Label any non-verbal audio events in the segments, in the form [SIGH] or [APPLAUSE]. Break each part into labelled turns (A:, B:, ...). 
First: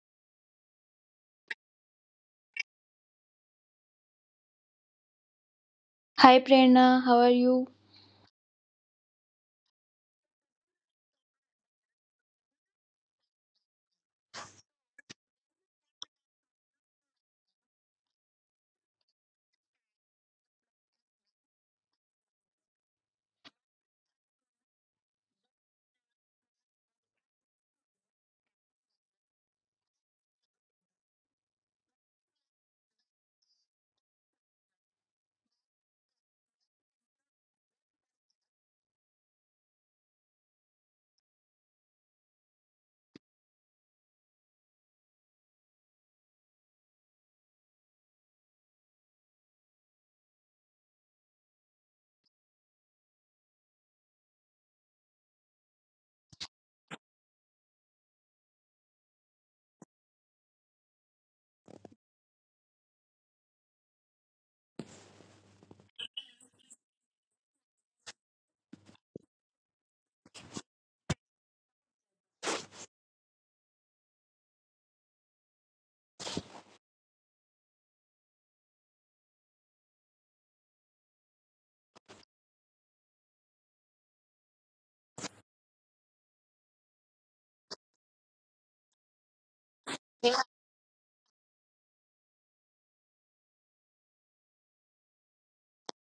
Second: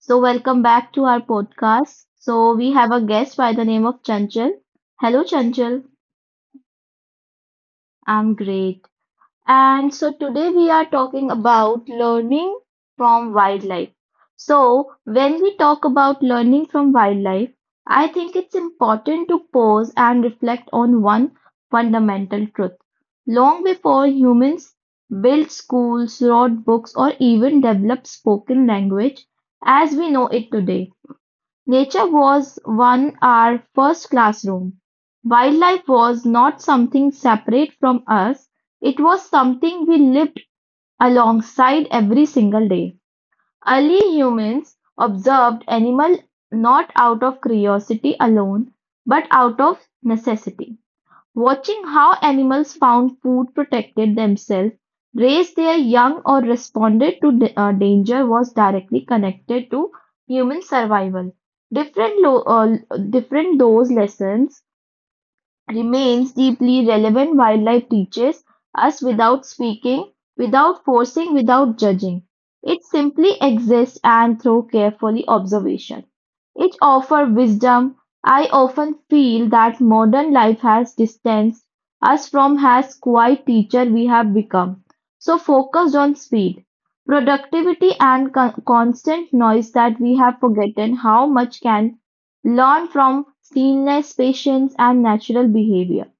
A: Welcome back to our podcast. We have a guest by the name of Chanchal. Hello, Chanchal.
B: Hi Prerna, how are you?
A: I'm great. Today we are talking about learning from wildlife. So, when we talk about learning from wildlife, I think it's important to pause and reflect on one fundamental truth. Long before humans built schools, wrote books, or even developed spoken language, as we know it today. Nature was one our first classroom. Wildlife was not something separate from us. It was something we lived alongside every single day. Early humans observed animals not out of curiosity alone, but out of necessity. Watching how animals found food, protected themselves, raised their young, or responded to danger was directly connected to human survival. Different, lo- uh, Different those lessons remains deeply relevant. Wildlife teaches us without speaking, without forcing, without judging. It simply exists and through carefully observation. It offers wisdom. I often feel that modern life has distanced us from as quiet teacher we have become. So focused on speed, productivity and constant noise that we have forgotten how much can learn from stillness, patience, and natural behavior.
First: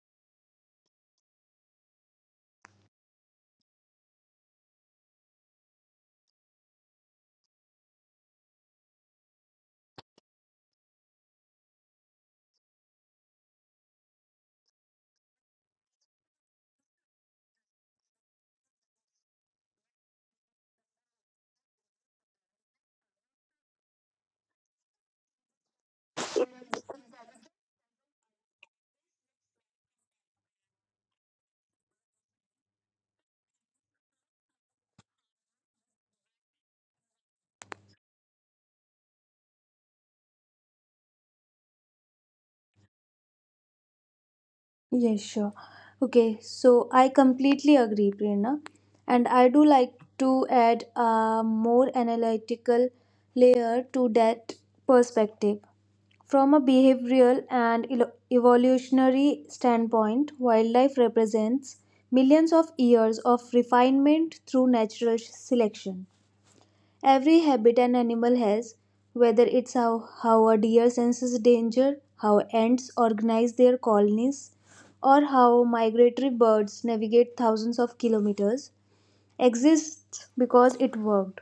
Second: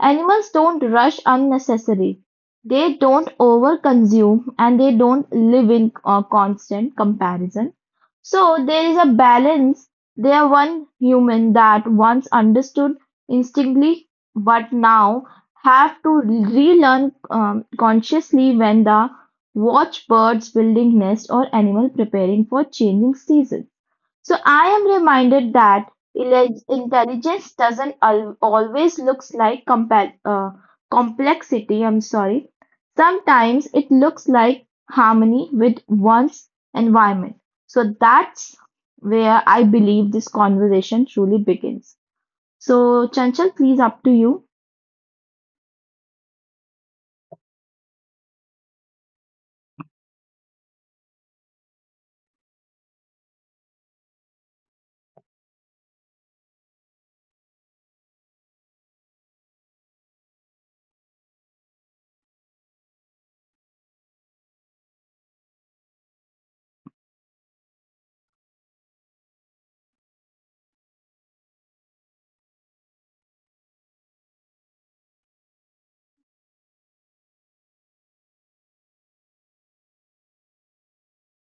A: Animals don't rush unnecessarily. They don't overconsume and they don't live in constant comparison. So there is a balance. They are one human that once understood instinctively, but now have to relearn consciously when the watch birds building nest or animal preparing for changing seasons. So I am reminded that intelligence doesn't always looks like complexity. I'm sorry. Sometimes it looks like harmony with one's environment. So that's where I believe this conversation truly begins. So Chanchal, please up to you.
B: Yes, sure. Okay, so I completely agree, Prerna. And I do like to add a more analytical layer to that perspective. From a behavioral and evolutionary standpoint, wildlife represents millions of years of refinement through natural selection. Every habit an animal has, whether it's how a deer senses danger, how ants organize their colonies, or how migratory birds navigate thousands of kilometers, exists because it worked.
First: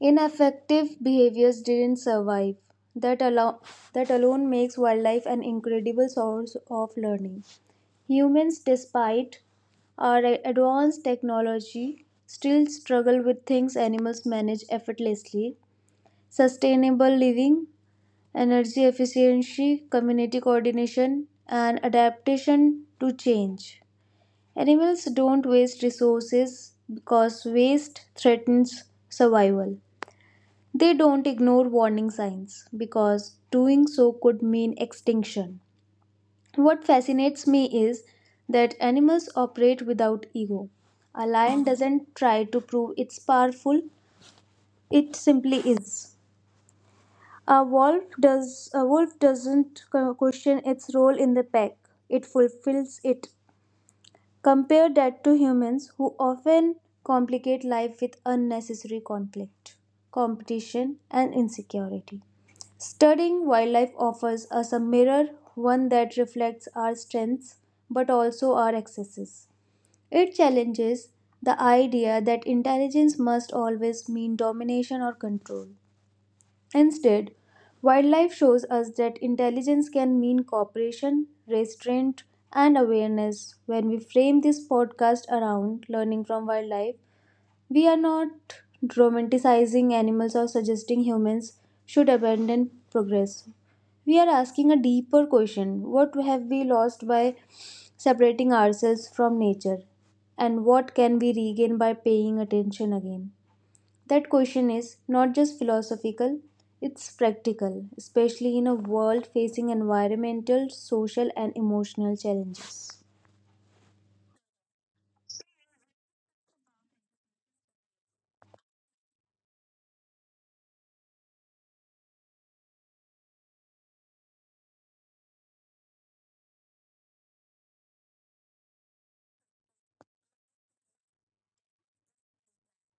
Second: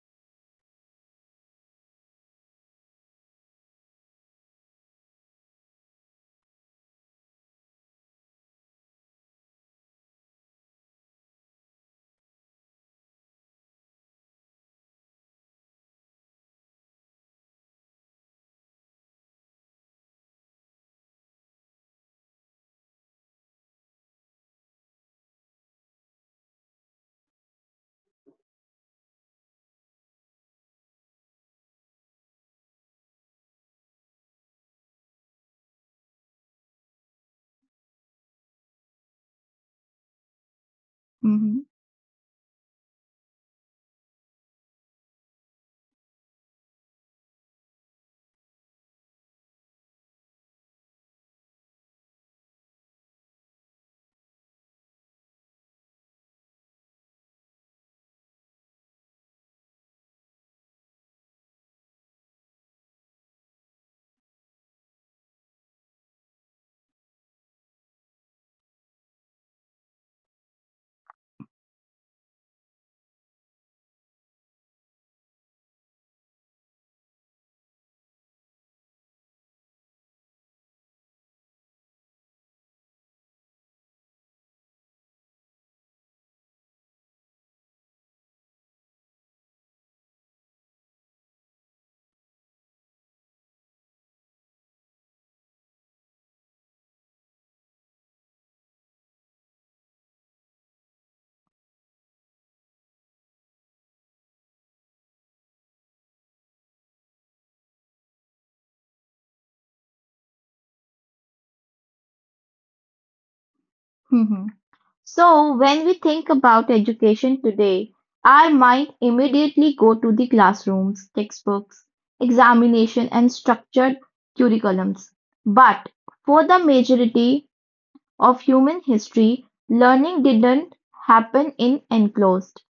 B: Ineffective behaviors didn't survive. That, allow, that alone makes wildlife an incredible source of learning. Humans, despite our advanced technology, still struggle with things animals manage effortlessly: sustainable living, energy efficiency, community coordination, and adaptation to change. Animals don't waste resources because waste threatens survival. They don't ignore warning signs because doing so could mean extinction. What fascinates me is that animals operate without ego. A
A: Hmm.
B: lion doesn't try to prove it's powerful, it simply is. A wolf doesn't question its role in the pack. It fulfills it. Compare that to humans who often complicate life with unnecessary conflict, competition and insecurity. Studying wildlife offers us a mirror, one that reflects our strengths but also our excesses. It challenges the idea that intelligence must always mean domination or control. Instead, wildlife shows us that intelligence can mean cooperation, restraint, and awareness. When we frame this podcast around learning from wildlife, we are not romanticizing animals or suggesting humans should abandon progress. We are asking a deeper question: what have we lost by separating ourselves from nature? And what can we regain by paying attention again? That question is not just philosophical, it's practical, especially in a world facing environmental, social, and emotional challenges.
A: Hmm. So when we think about education today, our mind immediately go to the classrooms, textbooks, examination and structured curriculums. But for the majority of human history, learning didn't happen in enclosed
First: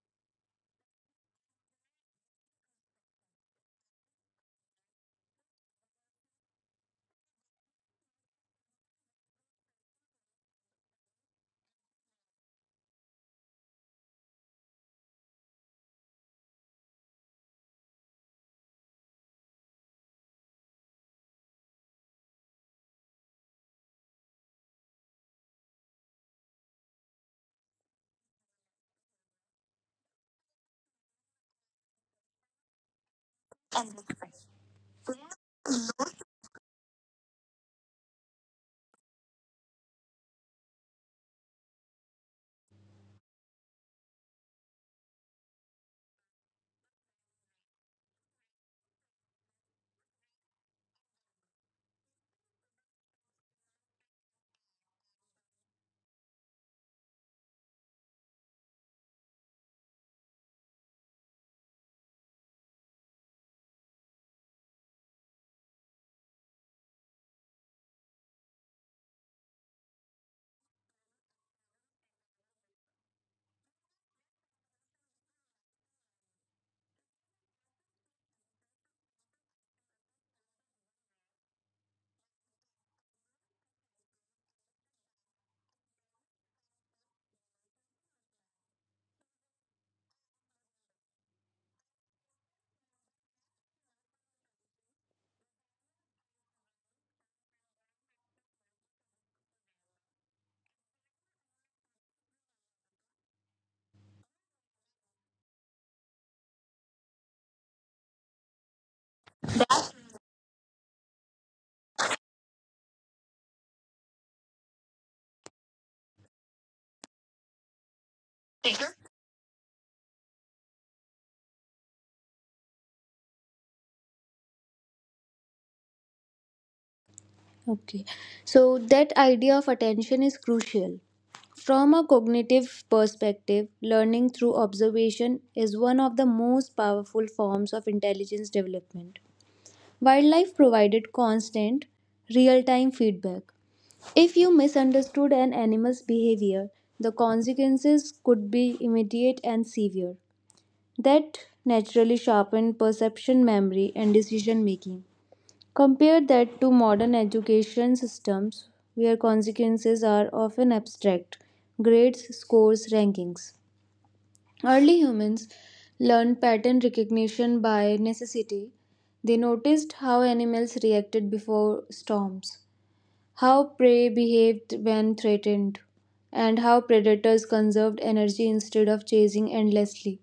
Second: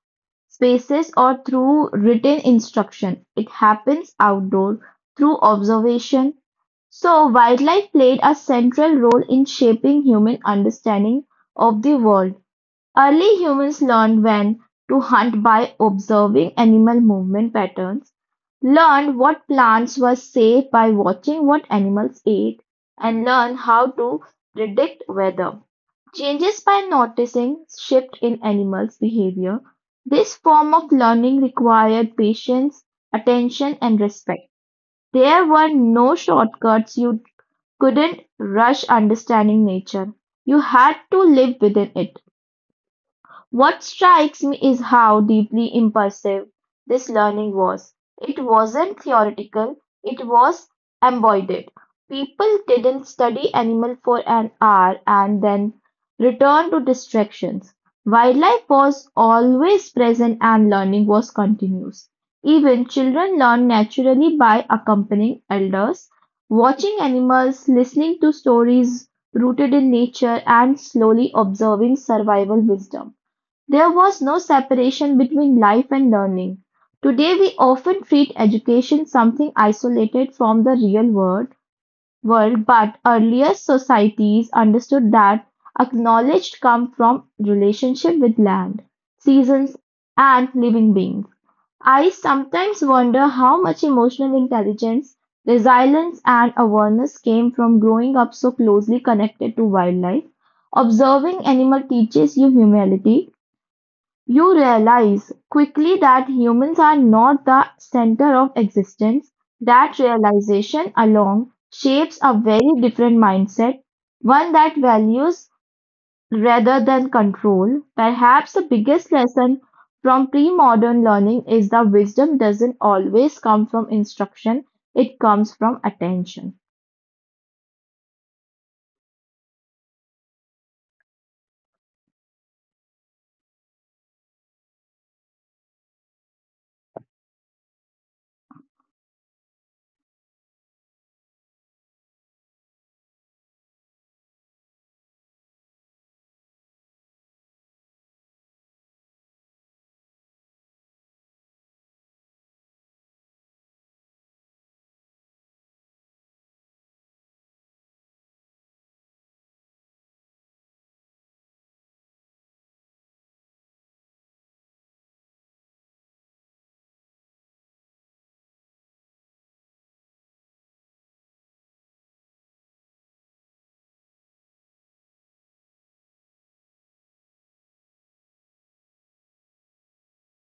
A: spaces or through written instruction. It happens outdoor through observation. So wildlife played a central role in shaping human understanding of the world. Early humans learned when to hunt by observing animal movement patterns, learned what plants were safe by watching what animals ate, and learned how to predict weather. Changes by noticing shift in animals' behavior. This form of learning required patience, attention, and respect. There were no shortcuts. You couldn't rush understanding nature. You had to live within it. What strikes me is how deeply immersive this learning was. It wasn't theoretical, it was embodied. People didn't study animal for an hour and then return to distractions. Wildlife was always present and learning was continuous. Even children learn naturally by accompanying elders, watching animals, listening to stories rooted in nature, and slowly observing survival wisdom. There was no separation between life and learning. Today we often treat education something isolated from the real world but earlier societies understood that acknowledged come from relationship with land, seasons and living beings. I sometimes wonder how much emotional intelligence, resilience and awareness came from growing up so closely connected to wildlife. Observing animal teaches you humility. You realize quickly that humans are not the center of existence. That realization alone shapes a very different mindset, one that values rather than control. Perhaps the biggest lesson from pre modern learning is that wisdom doesn't always come from instruction, it comes from attention.
B: Okay, so that idea of attention is crucial. From a cognitive perspective, learning through observation is one of the most powerful forms of intelligence development. Wildlife provided constant, real time feedback. If you misunderstood an animal's behavior, the consequences could be immediate and severe. That naturally sharpened perception, memory, and decision making. Compare that to modern education systems where consequences are often abstract: grades, scores, rankings. Early humans learned pattern recognition by necessity. They noticed how animals reacted before storms, how prey behaved when threatened, and how predators conserved energy instead of chasing endlessly.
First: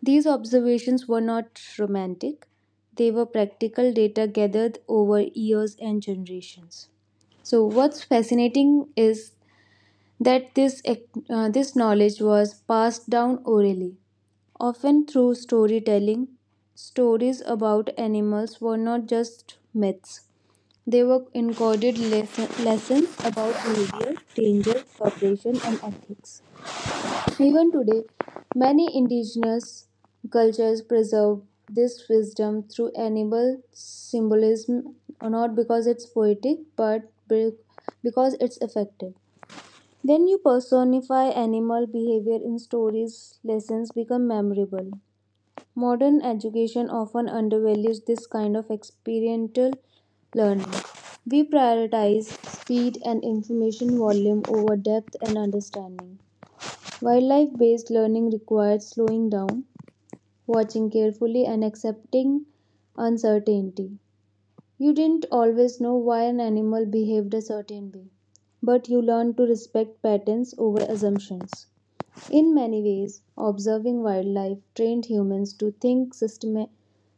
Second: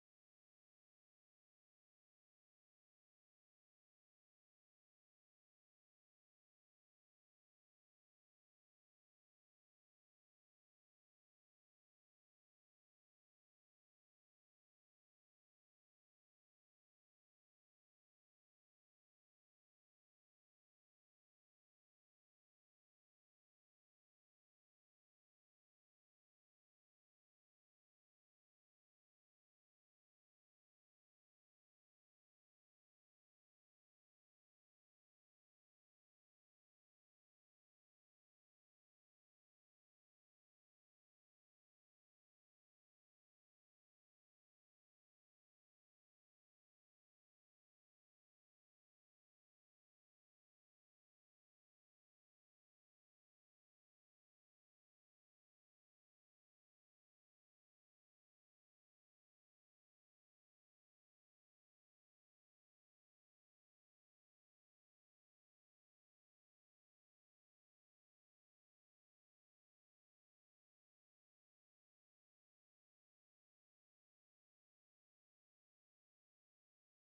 B: These observations were not romantic, they were practical data gathered over years and generations. So, what's fascinating is that this knowledge was passed down orally, often through storytelling. Stories about animals were not just myths, they were encoded lessons about behavior, danger, cooperation, and ethics. Even today, many indigenous cultures preserve this wisdom through animal symbolism, not because it's poetic, but because it's effective. When you personify animal behavior in stories, lessons become memorable. Modern education often undervalues this kind of experiential learning. We prioritize speed and information volume over depth and understanding. Wildlife based learning requires slowing down, watching carefully, and accepting uncertainty. You didn't always know why an animal behaved a certain way, but you learned to respect patterns over assumptions. In many ways, observing wildlife trained humans to think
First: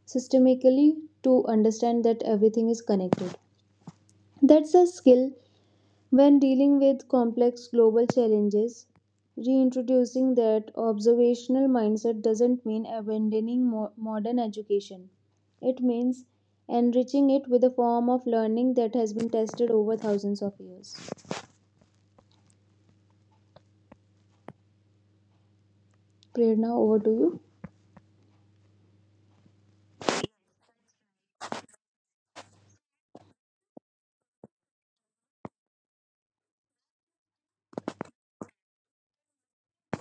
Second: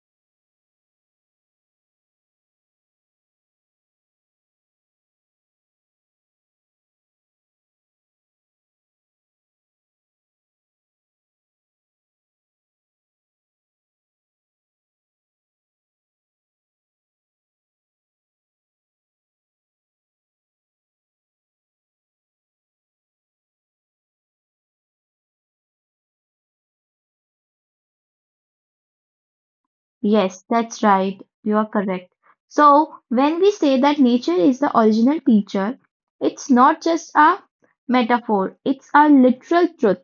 B: systemically, to understand that everything is connected. That's a skill when dealing with complex global challenges. Reintroducing that observational mindset doesn't mean abandoning modern education. It means enriching it with a form of learning that has been tested over thousands of years. Prerna, over to you.
A: Yes, that's right. You're correct. So, when we say that nature is the original teacher, it's not just a metaphor, it's a literal truth.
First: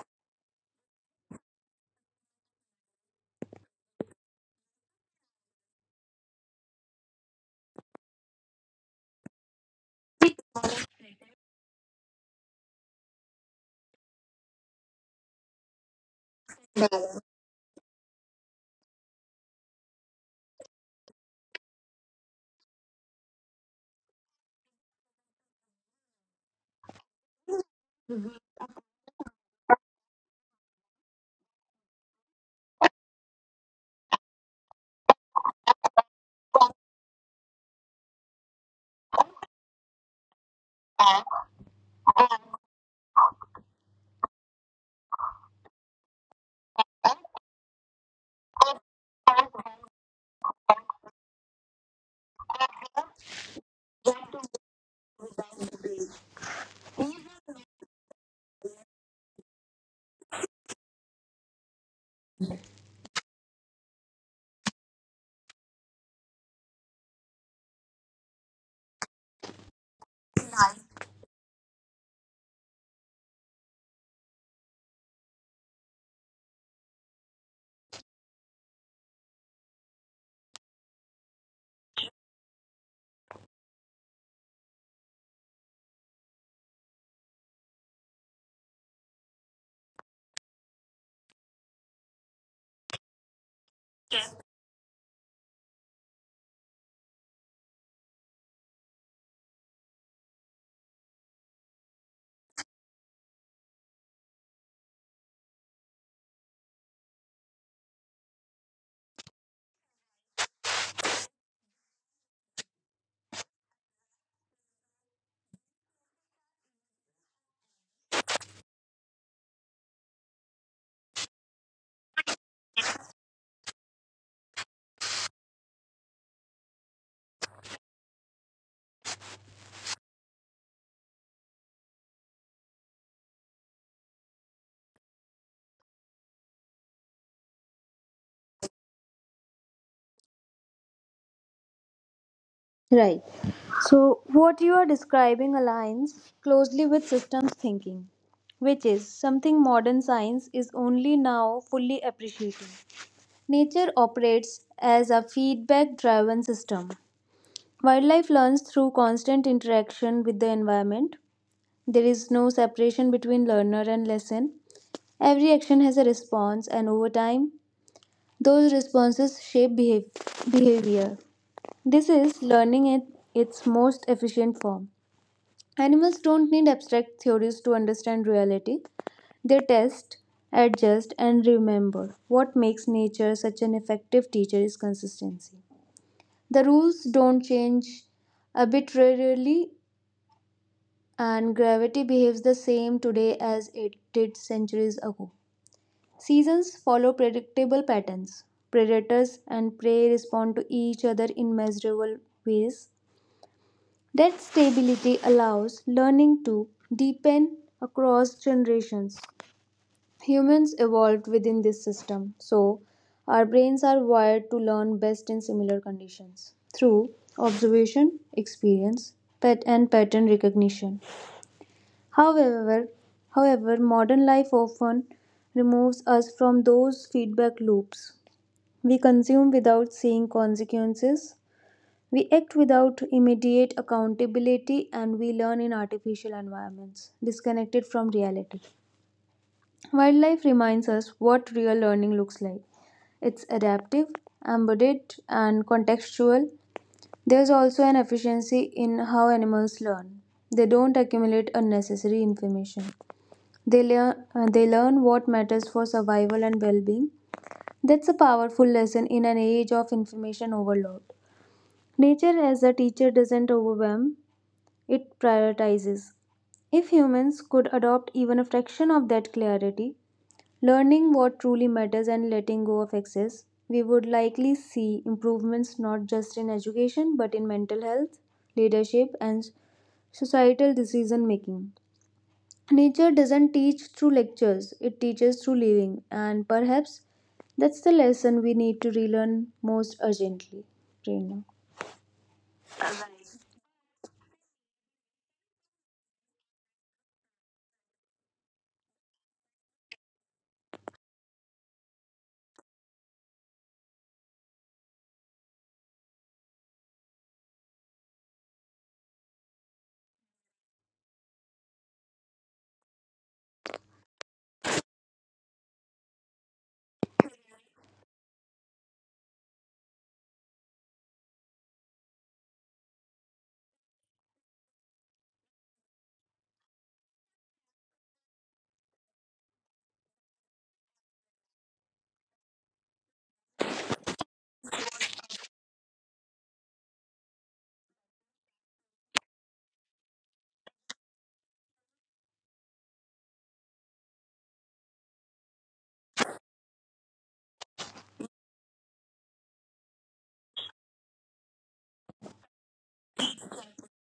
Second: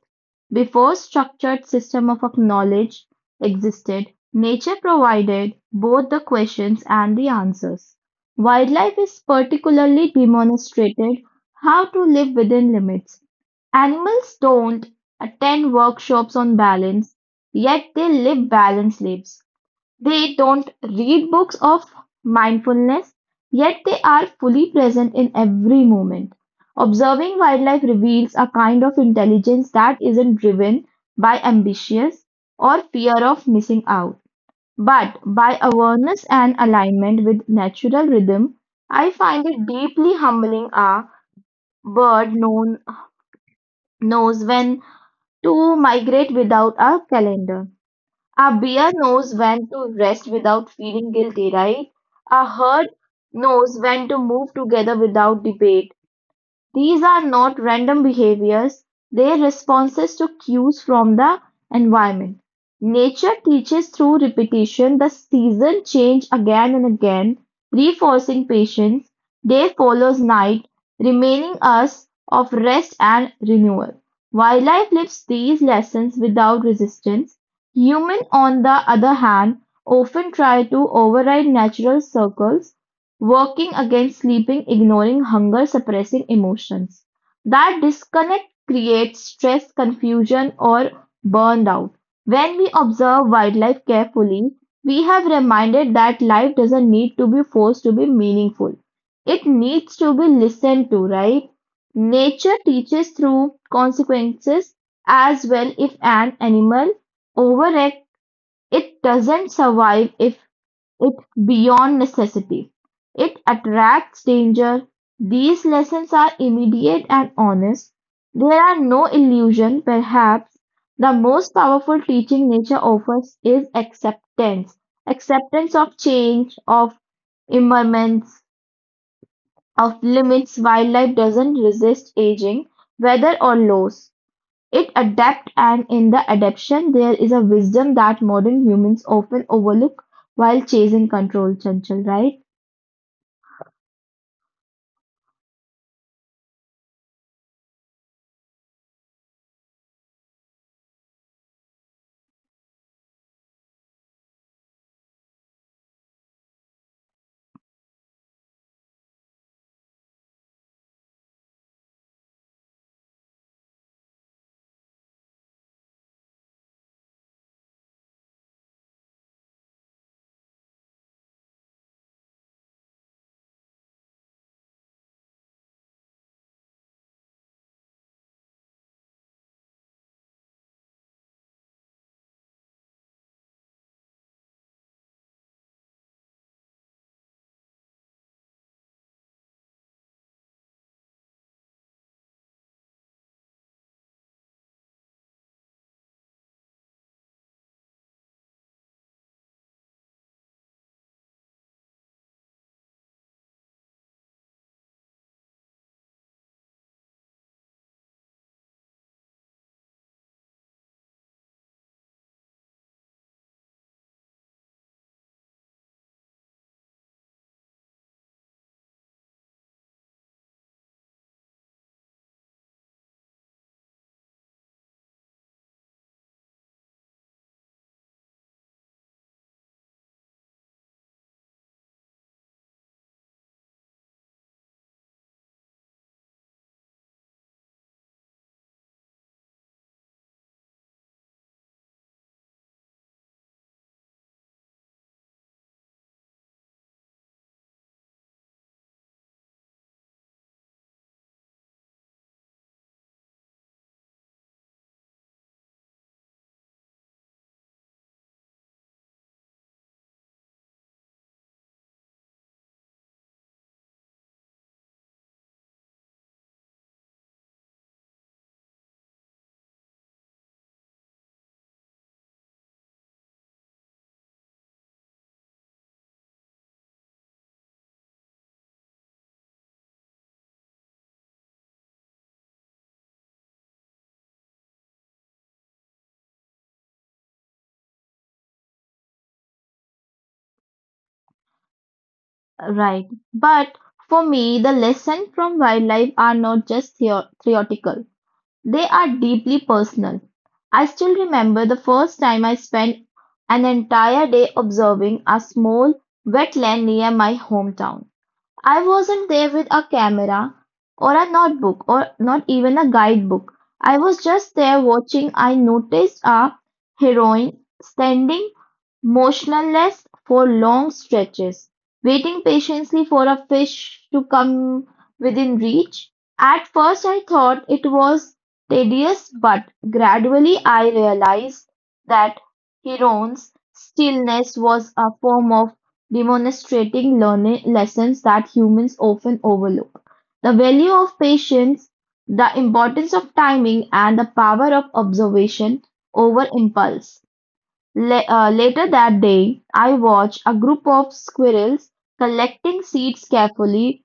A: Before structured system of knowledge existed, nature provided both the questions and the answers. Wildlife is particularly demonstrated how to live within limits. Animals don't attend workshops on balance, yet they live balanced lives. They don't read books of mindfulness, yet they are fully present in every moment. Observing wildlife reveals a kind of intelligence that isn't driven by ambitious or fear of missing out, but by awareness and alignment with natural rhythm. I find it deeply humbling. A bird known, knows when to migrate without a calendar. A bear knows when to rest without feeling guilty, right? A herd knows when to move together without debate. These are not random behaviors, they are responses to cues from the environment. Nature teaches through repetition. The season change again and again, reinforcing patience, day follows night, remaining us of rest and renewal. Wildlife lives these lessons without resistance. Human, on the other hand, often try to override natural circles working against sleeping, ignoring hunger, suppressing emotions. That disconnect creates stress, confusion, or burnout. When we observe wildlife carefully, we have reminded that life doesn't need to be forced to be meaningful. It needs to be listened to, right? Nature teaches through consequences as well. If an animal overacts, it doesn't survive if it beyond necessity; it attracts danger. These lessons are immediate and honest. There are no illusions. Perhaps the most powerful teaching nature offers is acceptance. Acceptance of change, of impermanence, of limits. Wildlife doesn't resist aging, weather, or loss. It adapts and in the adaptation there is a wisdom that modern humans often overlook while chasing control, Chanchal, right?
B: Right. So, what you are describing aligns closely with systems thinking, which is something modern science is only now fully appreciating. Nature operates as a feedback driven system. Wildlife learns through constant interaction with the environment. There is no separation between learner and lesson. Every action has a response, and over time, those responses shape behavior. This is learning in its most efficient form. Animals don't need abstract theories to understand reality. They test, adjust, and remember. What makes nature such an effective teacher is consistency. The rules don't change arbitrarily, and gravity behaves the same today as it did centuries ago. Seasons follow predictable patterns. Predators and prey respond to each other in measurable ways. That stability allows learning to deepen across generations. Humans evolved within this system, so our brains are wired to learn best in similar conditions through observation, experience, and pattern recognition. However, however, modern life often removes us from those feedback loops. We consume without seeing consequences, we act without immediate accountability, and we learn in artificial environments, disconnected from reality. Wildlife reminds us what real learning looks like. It's adaptive, embodied, and contextual. There's also an efficiency in how animals learn. They don't accumulate unnecessary information. They learn what matters for survival and well being. That's a powerful lesson in an age of information overload. Nature as a teacher doesn't overwhelm, it prioritizes. If humans could adopt even a fraction of that clarity, learning what truly matters and letting go of excess, we would likely see improvements not just in education but in mental health, leadership, and societal decision making. Nature doesn't teach through lectures, it teaches through living, and perhaps that's the lesson we need to relearn most urgently. Prerna.
A: Right. But for me, the lessons from wildlife are not just theoretical. They are deeply personal. I still remember the first time I spent an entire day observing a small wetland near my hometown. I wasn't there with a camera, or a notebook, or not even a guidebook. I was just there watching. I noticed our heroine standing motionless for long stretches, waiting patiently for a fish to come within reach. At first, I thought it was tedious, but gradually I realized that heron's stillness was a form of demonstrating learning lessons that humans often overlook: the value of patience, the importance of timing, and the power of observation over impulse. Later that day, I watched a group of squirrels collecting seeds carefully.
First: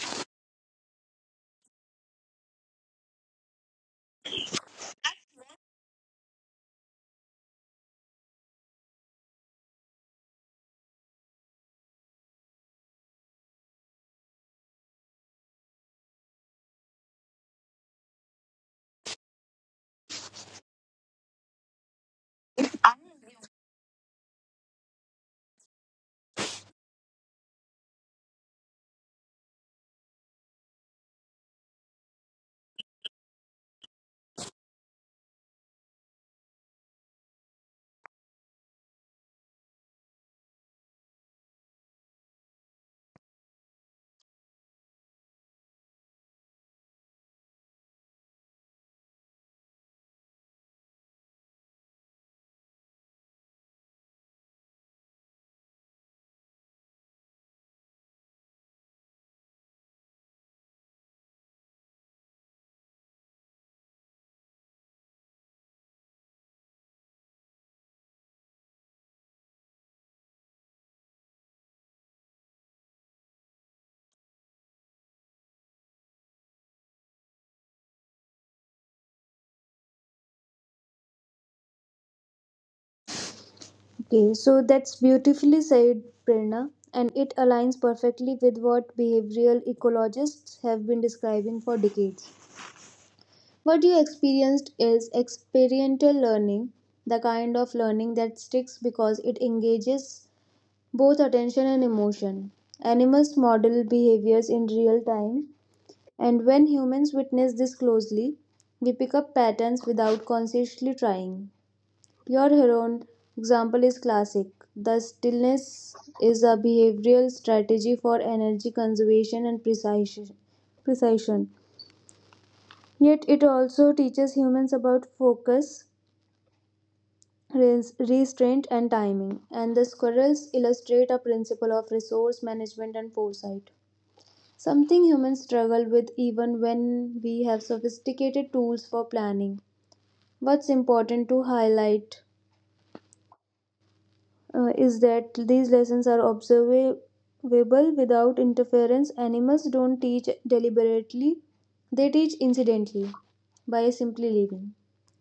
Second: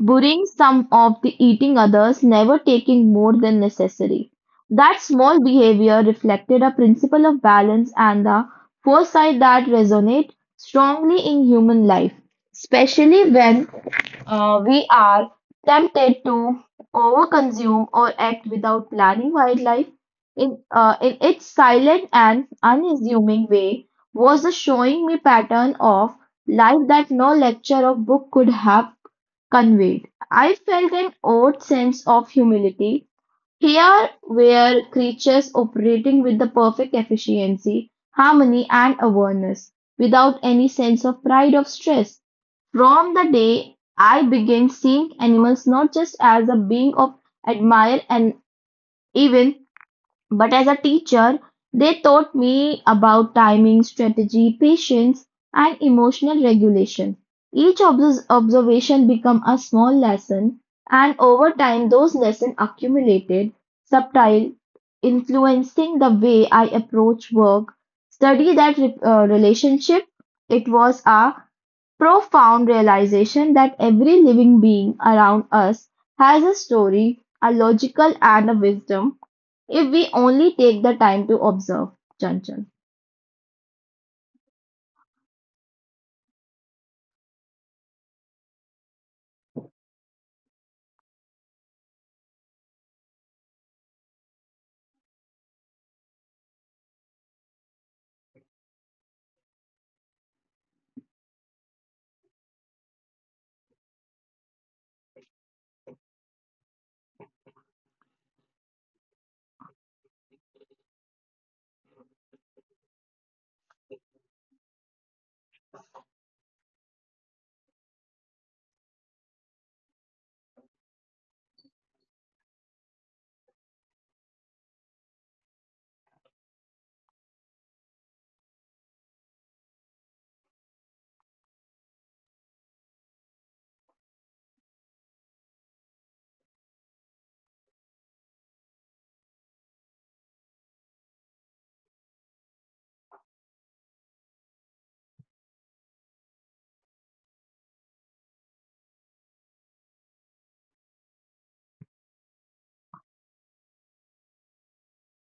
A: Burying some of the eating others, never taking more than necessary. That small behavior reflected a principle of balance and the foresight that resonate strongly in human life, especially when we are tempted to overconsume or act without planning wildlife. In its silent and unassuming way was a showing me pattern of life that no lecture or book could have conveyed. I felt an odd sense of humility. Here were creatures operating with the perfect efficiency, harmony, and awareness, without any sense of pride or stress. From the day I began seeing animals not just as a being of admire and even but as a teacher, they taught me about timing, strategy, patience, and emotional regulation. Each observation became a small lesson, and over time, those lessons accumulated, subtle, influencing the way I approach work, study that relationship. It was a profound realization that every living being around us has a story, a logical, and a wisdom if we only take the time to observe, Chanchal.
B: Okay, so that's beautifully said, Prerna, and it aligns perfectly with what behavioral ecologists have been describing for decades. What you experienced is experiential learning, the kind of learning that sticks because it engages both attention and emotion. Animals model behaviors in real time, and when humans witness this closely, we pick up patterns without consciously trying. Pure Heron example is classic. The stillness is a behavioral strategy for energy conservation and precision. Yet it also teaches humans about focus, restraint, and timing. And the squirrels illustrate a principle of resource management and foresight. Something humans struggle with even when we have sophisticated tools for planning. What's important to highlight is that these lessons are observable without interference. Animals don't teach deliberately, they teach incidentally by simply living.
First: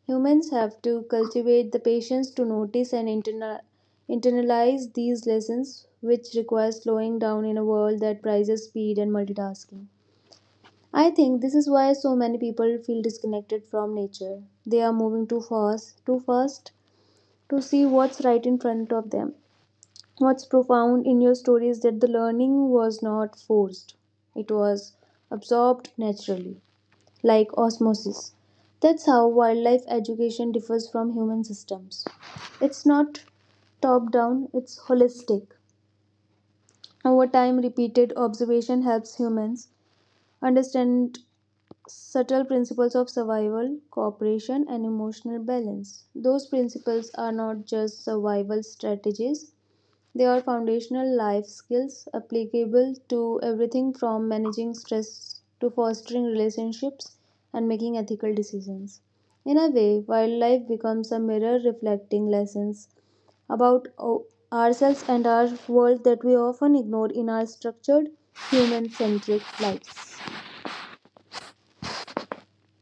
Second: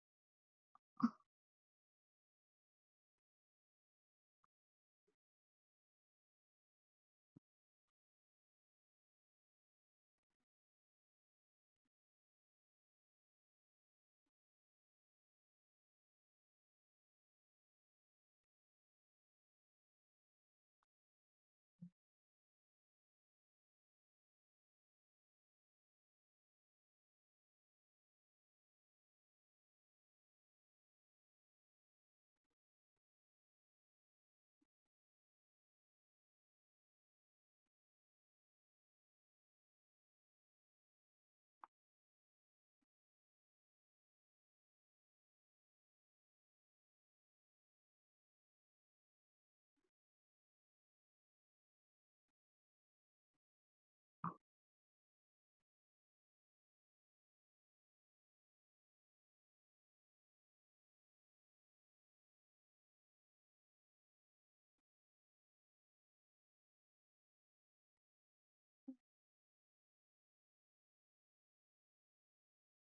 B: Humans have to cultivate the patience to notice and internalize these lessons, which requires slowing down in a world that prizes speed and multitasking. I think this is why so many people feel disconnected from nature. They are moving too fast to see what's right in front of them. What's profound in your story is that the learning was not forced, it was absorbed naturally, like osmosis. That's how wildlife education differs from human systems. It's not top down, it's holistic. Over time, repeated observation helps humans understand subtle principles of survival, cooperation, and emotional balance. Those principles are not just survival strategies, they are foundational life skills applicable to everything from managing stress to fostering relationships and making ethical decisions. In a way, wildlife becomes a mirror reflecting lessons about ourselves and our world that we often ignore in our structured, human centric lives.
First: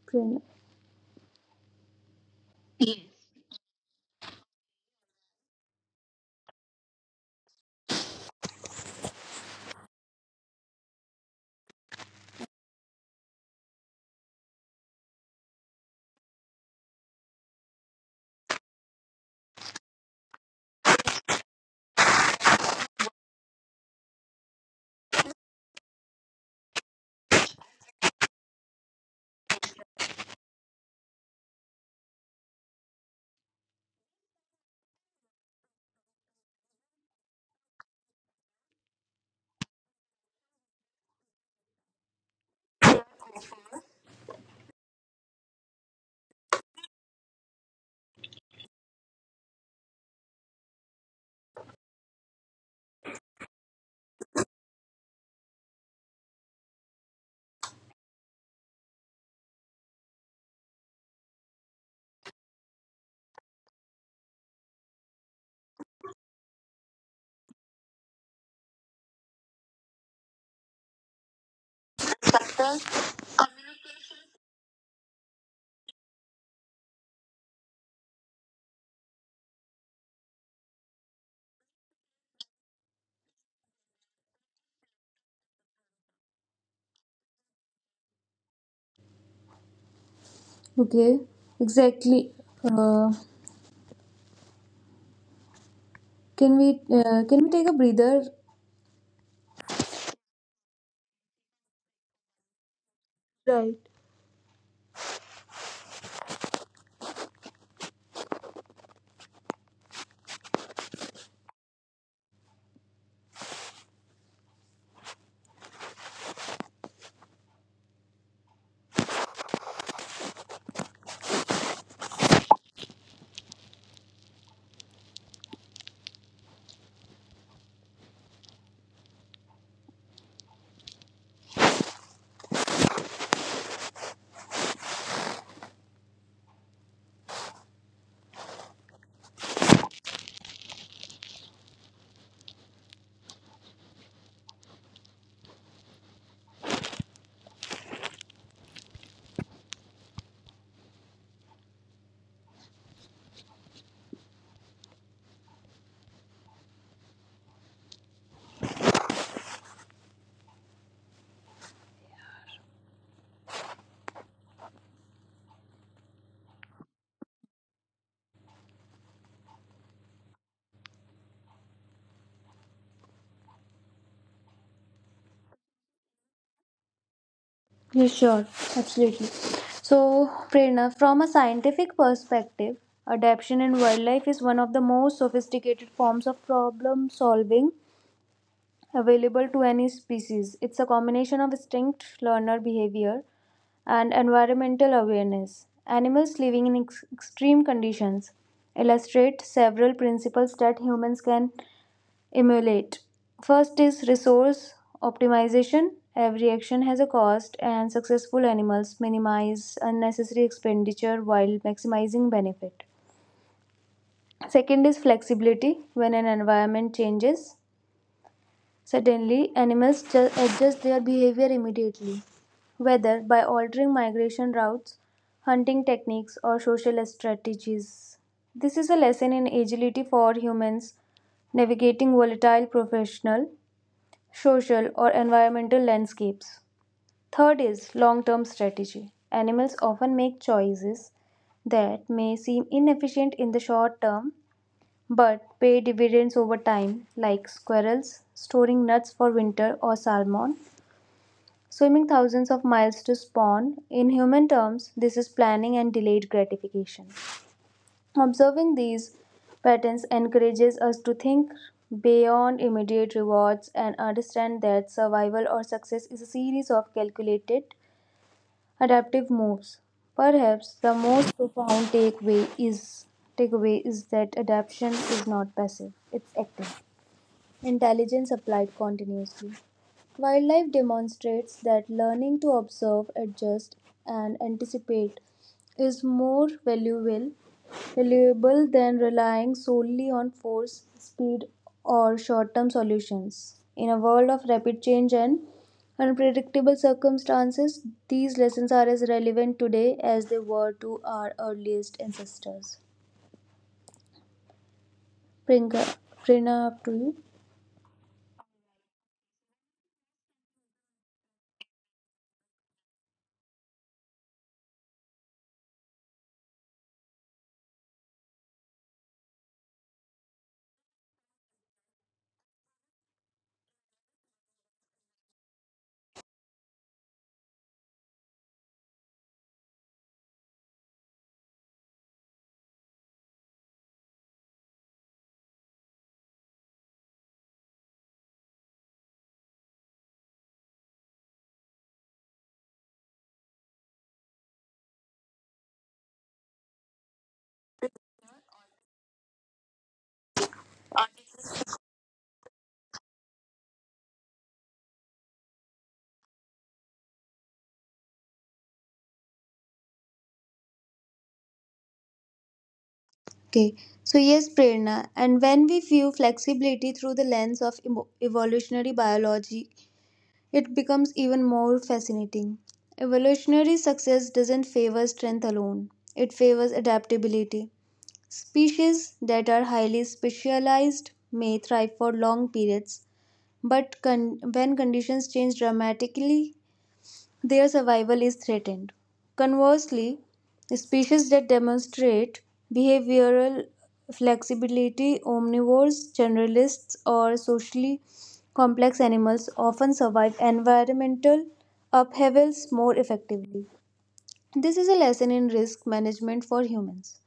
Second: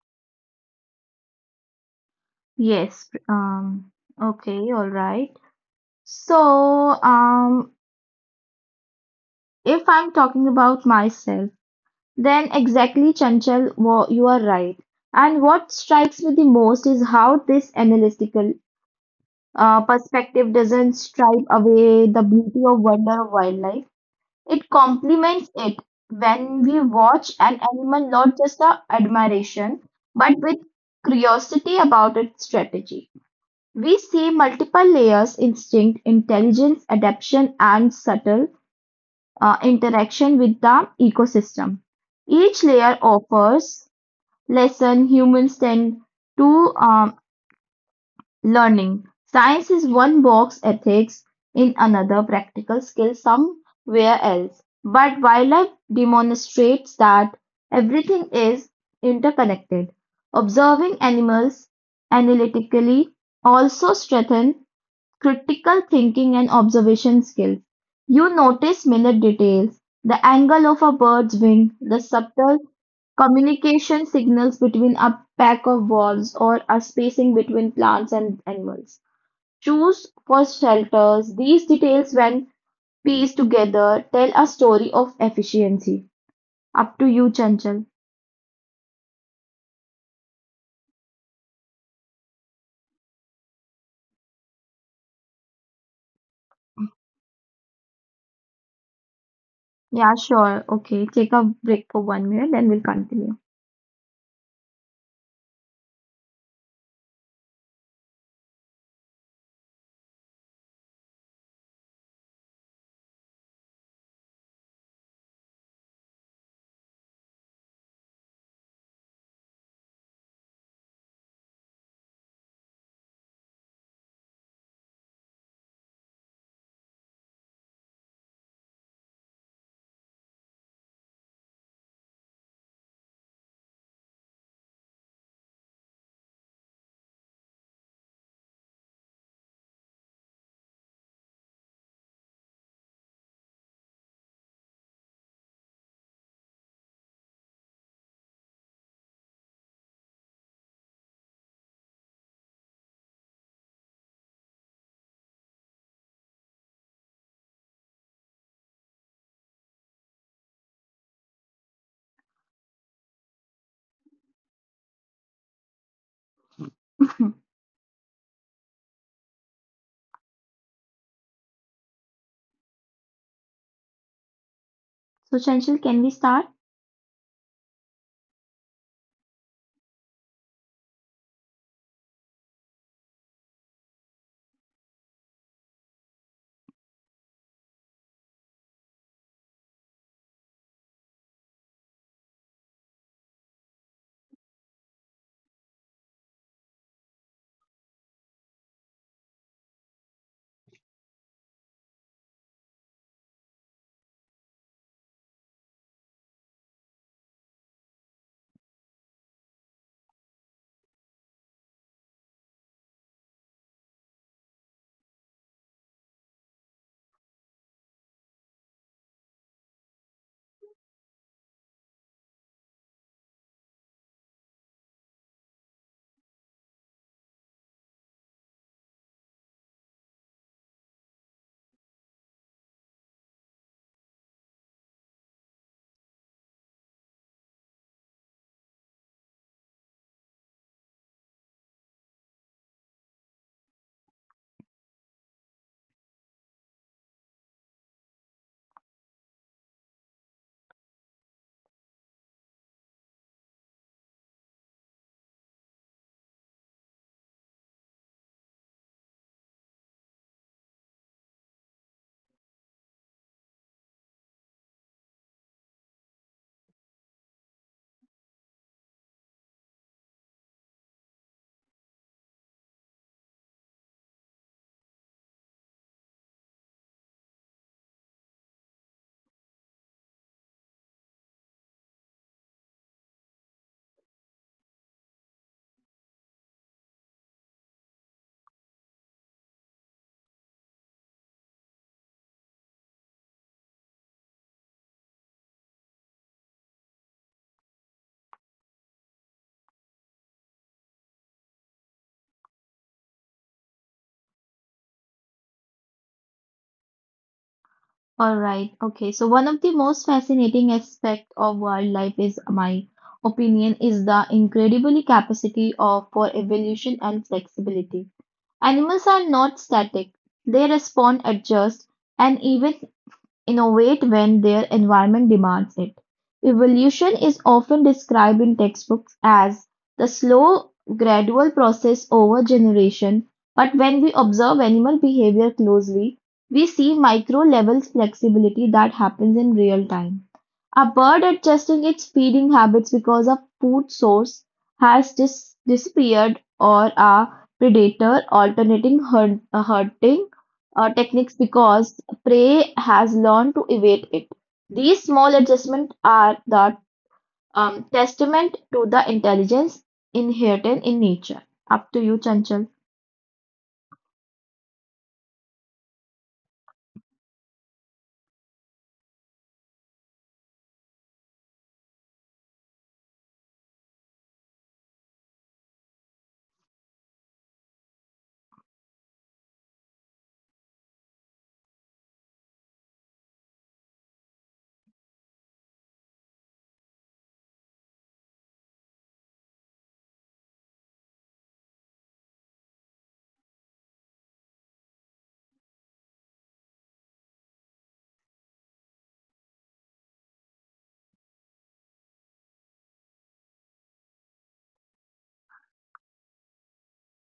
B: Prerna.
A: Yes. Okay, all right. So, um, if I'm talking about myself, then exactly, Chanchal, you are right. And what strikes me the most is how this analytical perspective doesn't stripe away the beauty or wonder of wildlife. It complements it. When we watch an animal, not just our admiration, but with curiosity about its strategy. We see multiple layers, instinct, intelligence, adaptation, and subtle interaction with the ecosystem. Each layer offers lesson humans tend to learning: science is one box, ethics in another, practical skills somewhere else. But wildlife demonstrates that everything is interconnected. Observing animals analytically also strengthens critical thinking and observation skills. You notice minute details, the angle of a bird's wing, the subtle communication signals between a pack of wolves or a spacing between plants and animals. Choose for shelters. These details, when pieced together, tell a story of efficiency. Up to you, Chanchal.
B: Okay, exactly. Uh, can we can we take a breather?
A: Yeah, sure. Okay, take a break for 1 minute, then we'll continue.
B: Right.
A: [LAUGHS] So, Chanchal, can we start?
B: Yes, sure, absolutely. So, Prerna, from a scientific perspective, adaptation in wildlife is one of the most sophisticated forms of problem solving available to any species. It's a combination of instinct, learner behavior, and environmental awareness. Animals living in extreme conditions illustrate several principles that humans can emulate. First is resource optimization. Every action has a cost, and successful animals minimize unnecessary expenditure while maximizing benefit. Second is flexibility. When an environment changes suddenly, animals adjust their behavior immediately, whether by altering migration routes, hunting techniques, or social strategies. This is a lesson in agility for humans navigating volatile professional, social, or environmental landscapes. Third is long term strategy. Animals often make choices that may seem inefficient in the short term but pay dividends over time, like squirrels storing nuts for winter or salmon swimming thousands of miles to spawn. In human terms, this is planning and delayed gratification. Observing these patterns encourages us to think beyond immediate rewards and understand that survival or success is a series of calculated adaptive moves. Perhaps the most profound takeaway is that adaptation is not passive, it's active. Intelligence applied continuously. Wildlife demonstrates that learning to observe, adjust, and anticipate is more valuable than relying solely on force, speed, or short term solutions. In a world of rapid change and unpredictable circumstances, these lessons are as relevant today as they were to our earliest ancestors. Prinka, Prina, up to you.
A: All right. Okay. So, one of the most fascinating aspects of wildlife is my opinion is the incredible capacity of for evolution and flexibility. Animals are not static; they respond, adjust, and even innovate when their environment demands it. Evolution is often described in textbooks as the slow, gradual process over generation, but when we observe animal behavior closely, we see micro level flexibility that happens in real time. A bird adjusting its feeding habits because a food source has disappeared or a predator alternating hunting techniques because prey has learned to evade it. These small adjustments are the testament to the intelligence inherent in nature. Up to you, Chanchal.
B: Okay, so yes, Prerna, and when we view flexibility through the lens of evolutionary biology, it becomes even more fascinating. Evolutionary success doesn't favor strength alone, it favors adaptability. Species that are highly specialized may thrive for long periods, but when conditions change dramatically, their survival is threatened. Conversely, species that demonstrate behavioral flexibility, omnivores, generalists, or socially complex animals, often survive environmental upheavals more effectively. This is a lesson in risk management for humans.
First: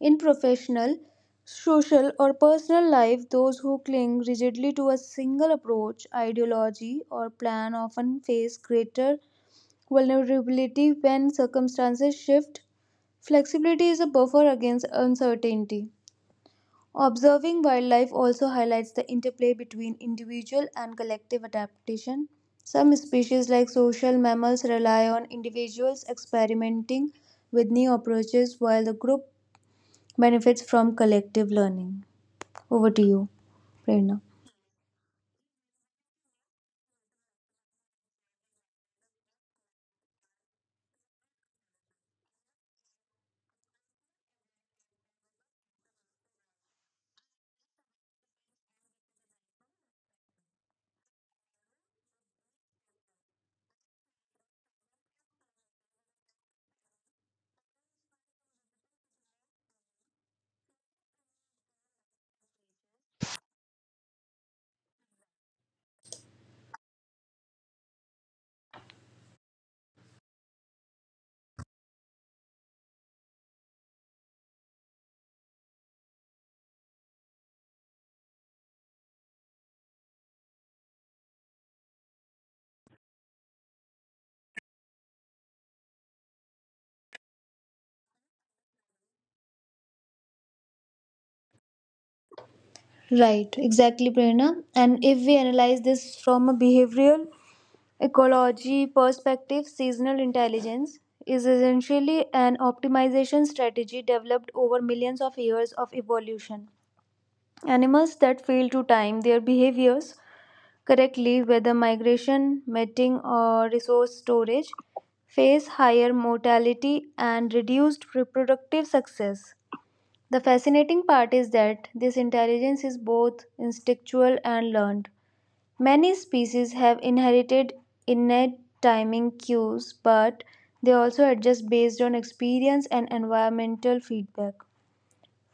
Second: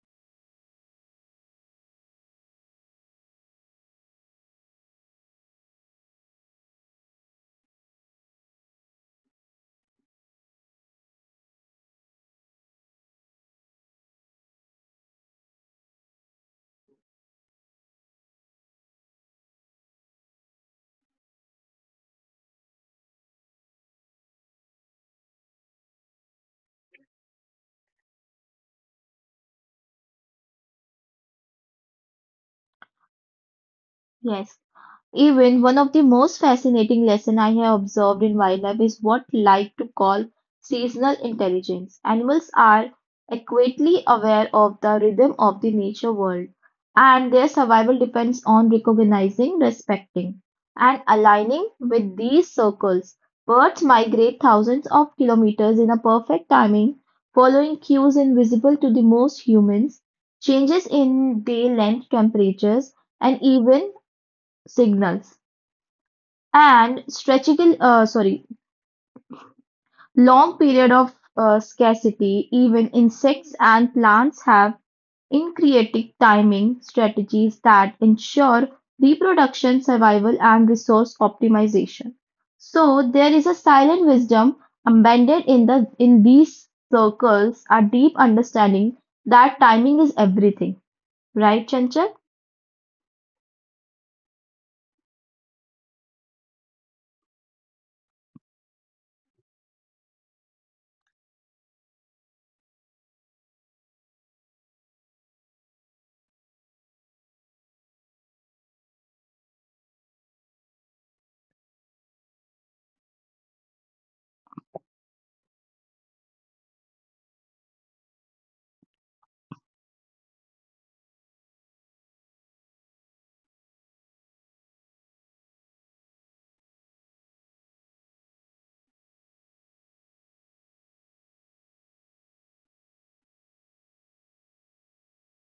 B: In professional, social, or personal life, those who cling rigidly to a single approach, ideology, or plan often face greater vulnerability when circumstances shift. Flexibility is a buffer against uncertainty. Observing wildlife also highlights the interplay between individual and collective adaptation. Some species, like social mammals, rely on individuals experimenting with new approaches while the group benefits from collective learning. Over to you, Prerna.
A: Yes. Even one of the most fascinating lessons I have observed in wildlife is what like to call seasonal intelligence. Animals are acutely aware of the rhythm of the nature world, and their survival depends on recognizing, respecting, and aligning with these circles. Birds migrate thousands of kilometers in a perfect timing, following cues invisible to the most humans, changes in day length, temperatures, and even signals. And stretchable sorry, long period of scarcity, even insects and plants have intricate timing strategies that ensure reproduction, survival, and resource optimization. So there is a silent wisdom embedded in these circles, a deep understanding that timing is everything, right, Chanchal?
B: Right, exactly, Prerna. And if we analyze this from a behavioral ecology perspective, seasonal intelligence is essentially an optimization strategy developed over millions of years of evolution. Animals that fail to time their behaviors correctly, whether migration, mating, or resource storage, face higher mortality and reduced reproductive success. The fascinating part is that this intelligence is both instinctual and learned. Many species have inherited innate timing cues, but they also adjust based on experience and environmental feedback.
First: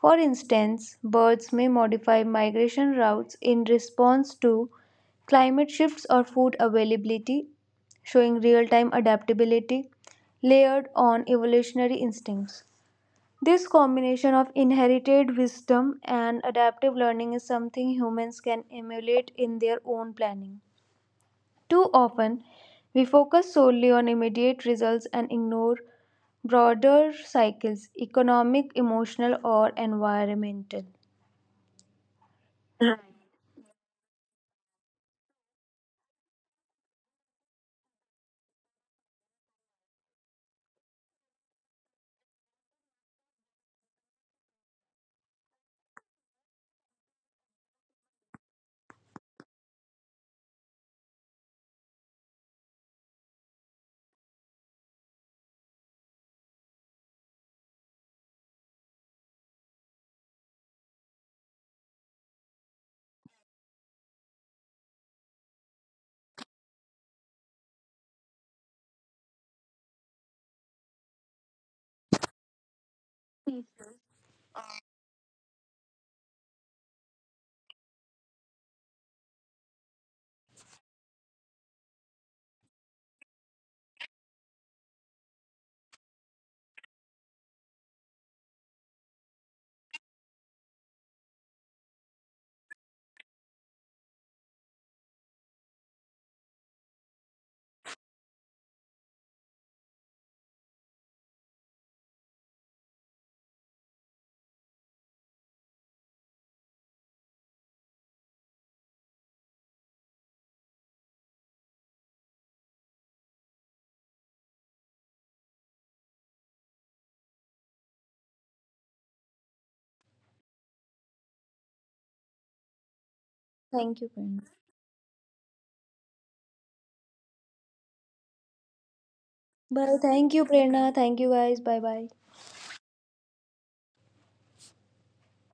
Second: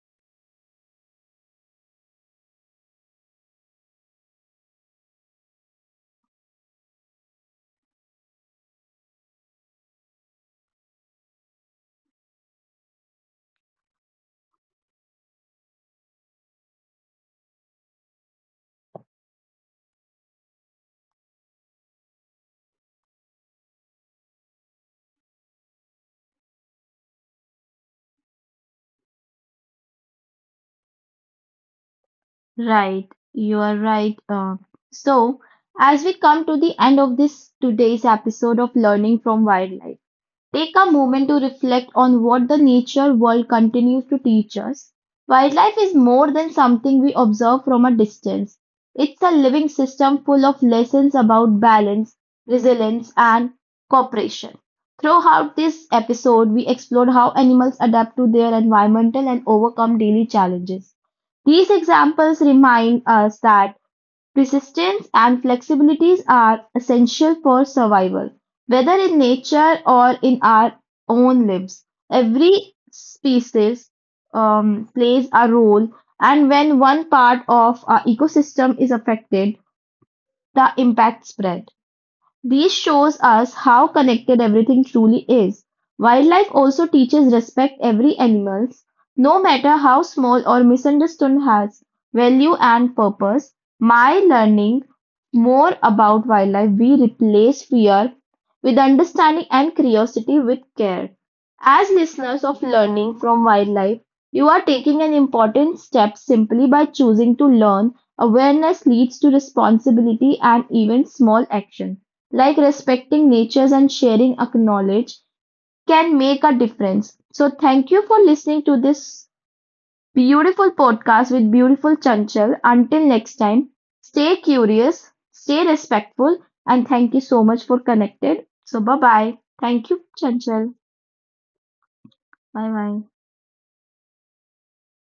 B: For instance, birds may modify migration routes in response to climate shifts or food availability, showing real time adaptability layered on evolutionary instincts. This combination of inherited wisdom and adaptive learning is something humans can emulate in their own planning. Too often, we focus solely on immediate results and ignore broader cycles: economic, emotional, or environmental.
A: Right, you are right. So, as we come to the end of this today's episode of Learning from Wildlife, take a moment to reflect on what the nature world continues to teach us. Wildlife is more than something we observe from a distance. It's a living system full of lessons about balance, resilience, and cooperation. Throughout this episode, we explored how animals adapt to their environmental and overcome daily challenges. These examples remind us that persistence and flexibilities are essential for survival, whether in nature or in our own lives. Every species plays a role, and when one part of our ecosystem is affected, the impact spreads. This shows us how connected everything truly is. Wildlife also teaches respect every animals, no matter how small or misunderstood has value and purpose. My learning more about wildlife we replace fear with understanding and curiosity with care. As listeners of learning from wildlife, you are taking an important step simply by choosing to learn. Awareness leads to responsibility and even small action like respecting natures and sharing a knowledge can make a difference. So thank you for listening to this beautiful podcast with beautiful Chanchal. Until next time,
B: Thank you,
A: stay
B: Prerna.
A: curious, stay respectful, and thank you so much for connected. So bye bye. Thank
B: Bye.
A: you,
B: Thank you,
A: Chanchal.
B: Prerna. Thank you, guys. Bye bye.
A: Bye bye.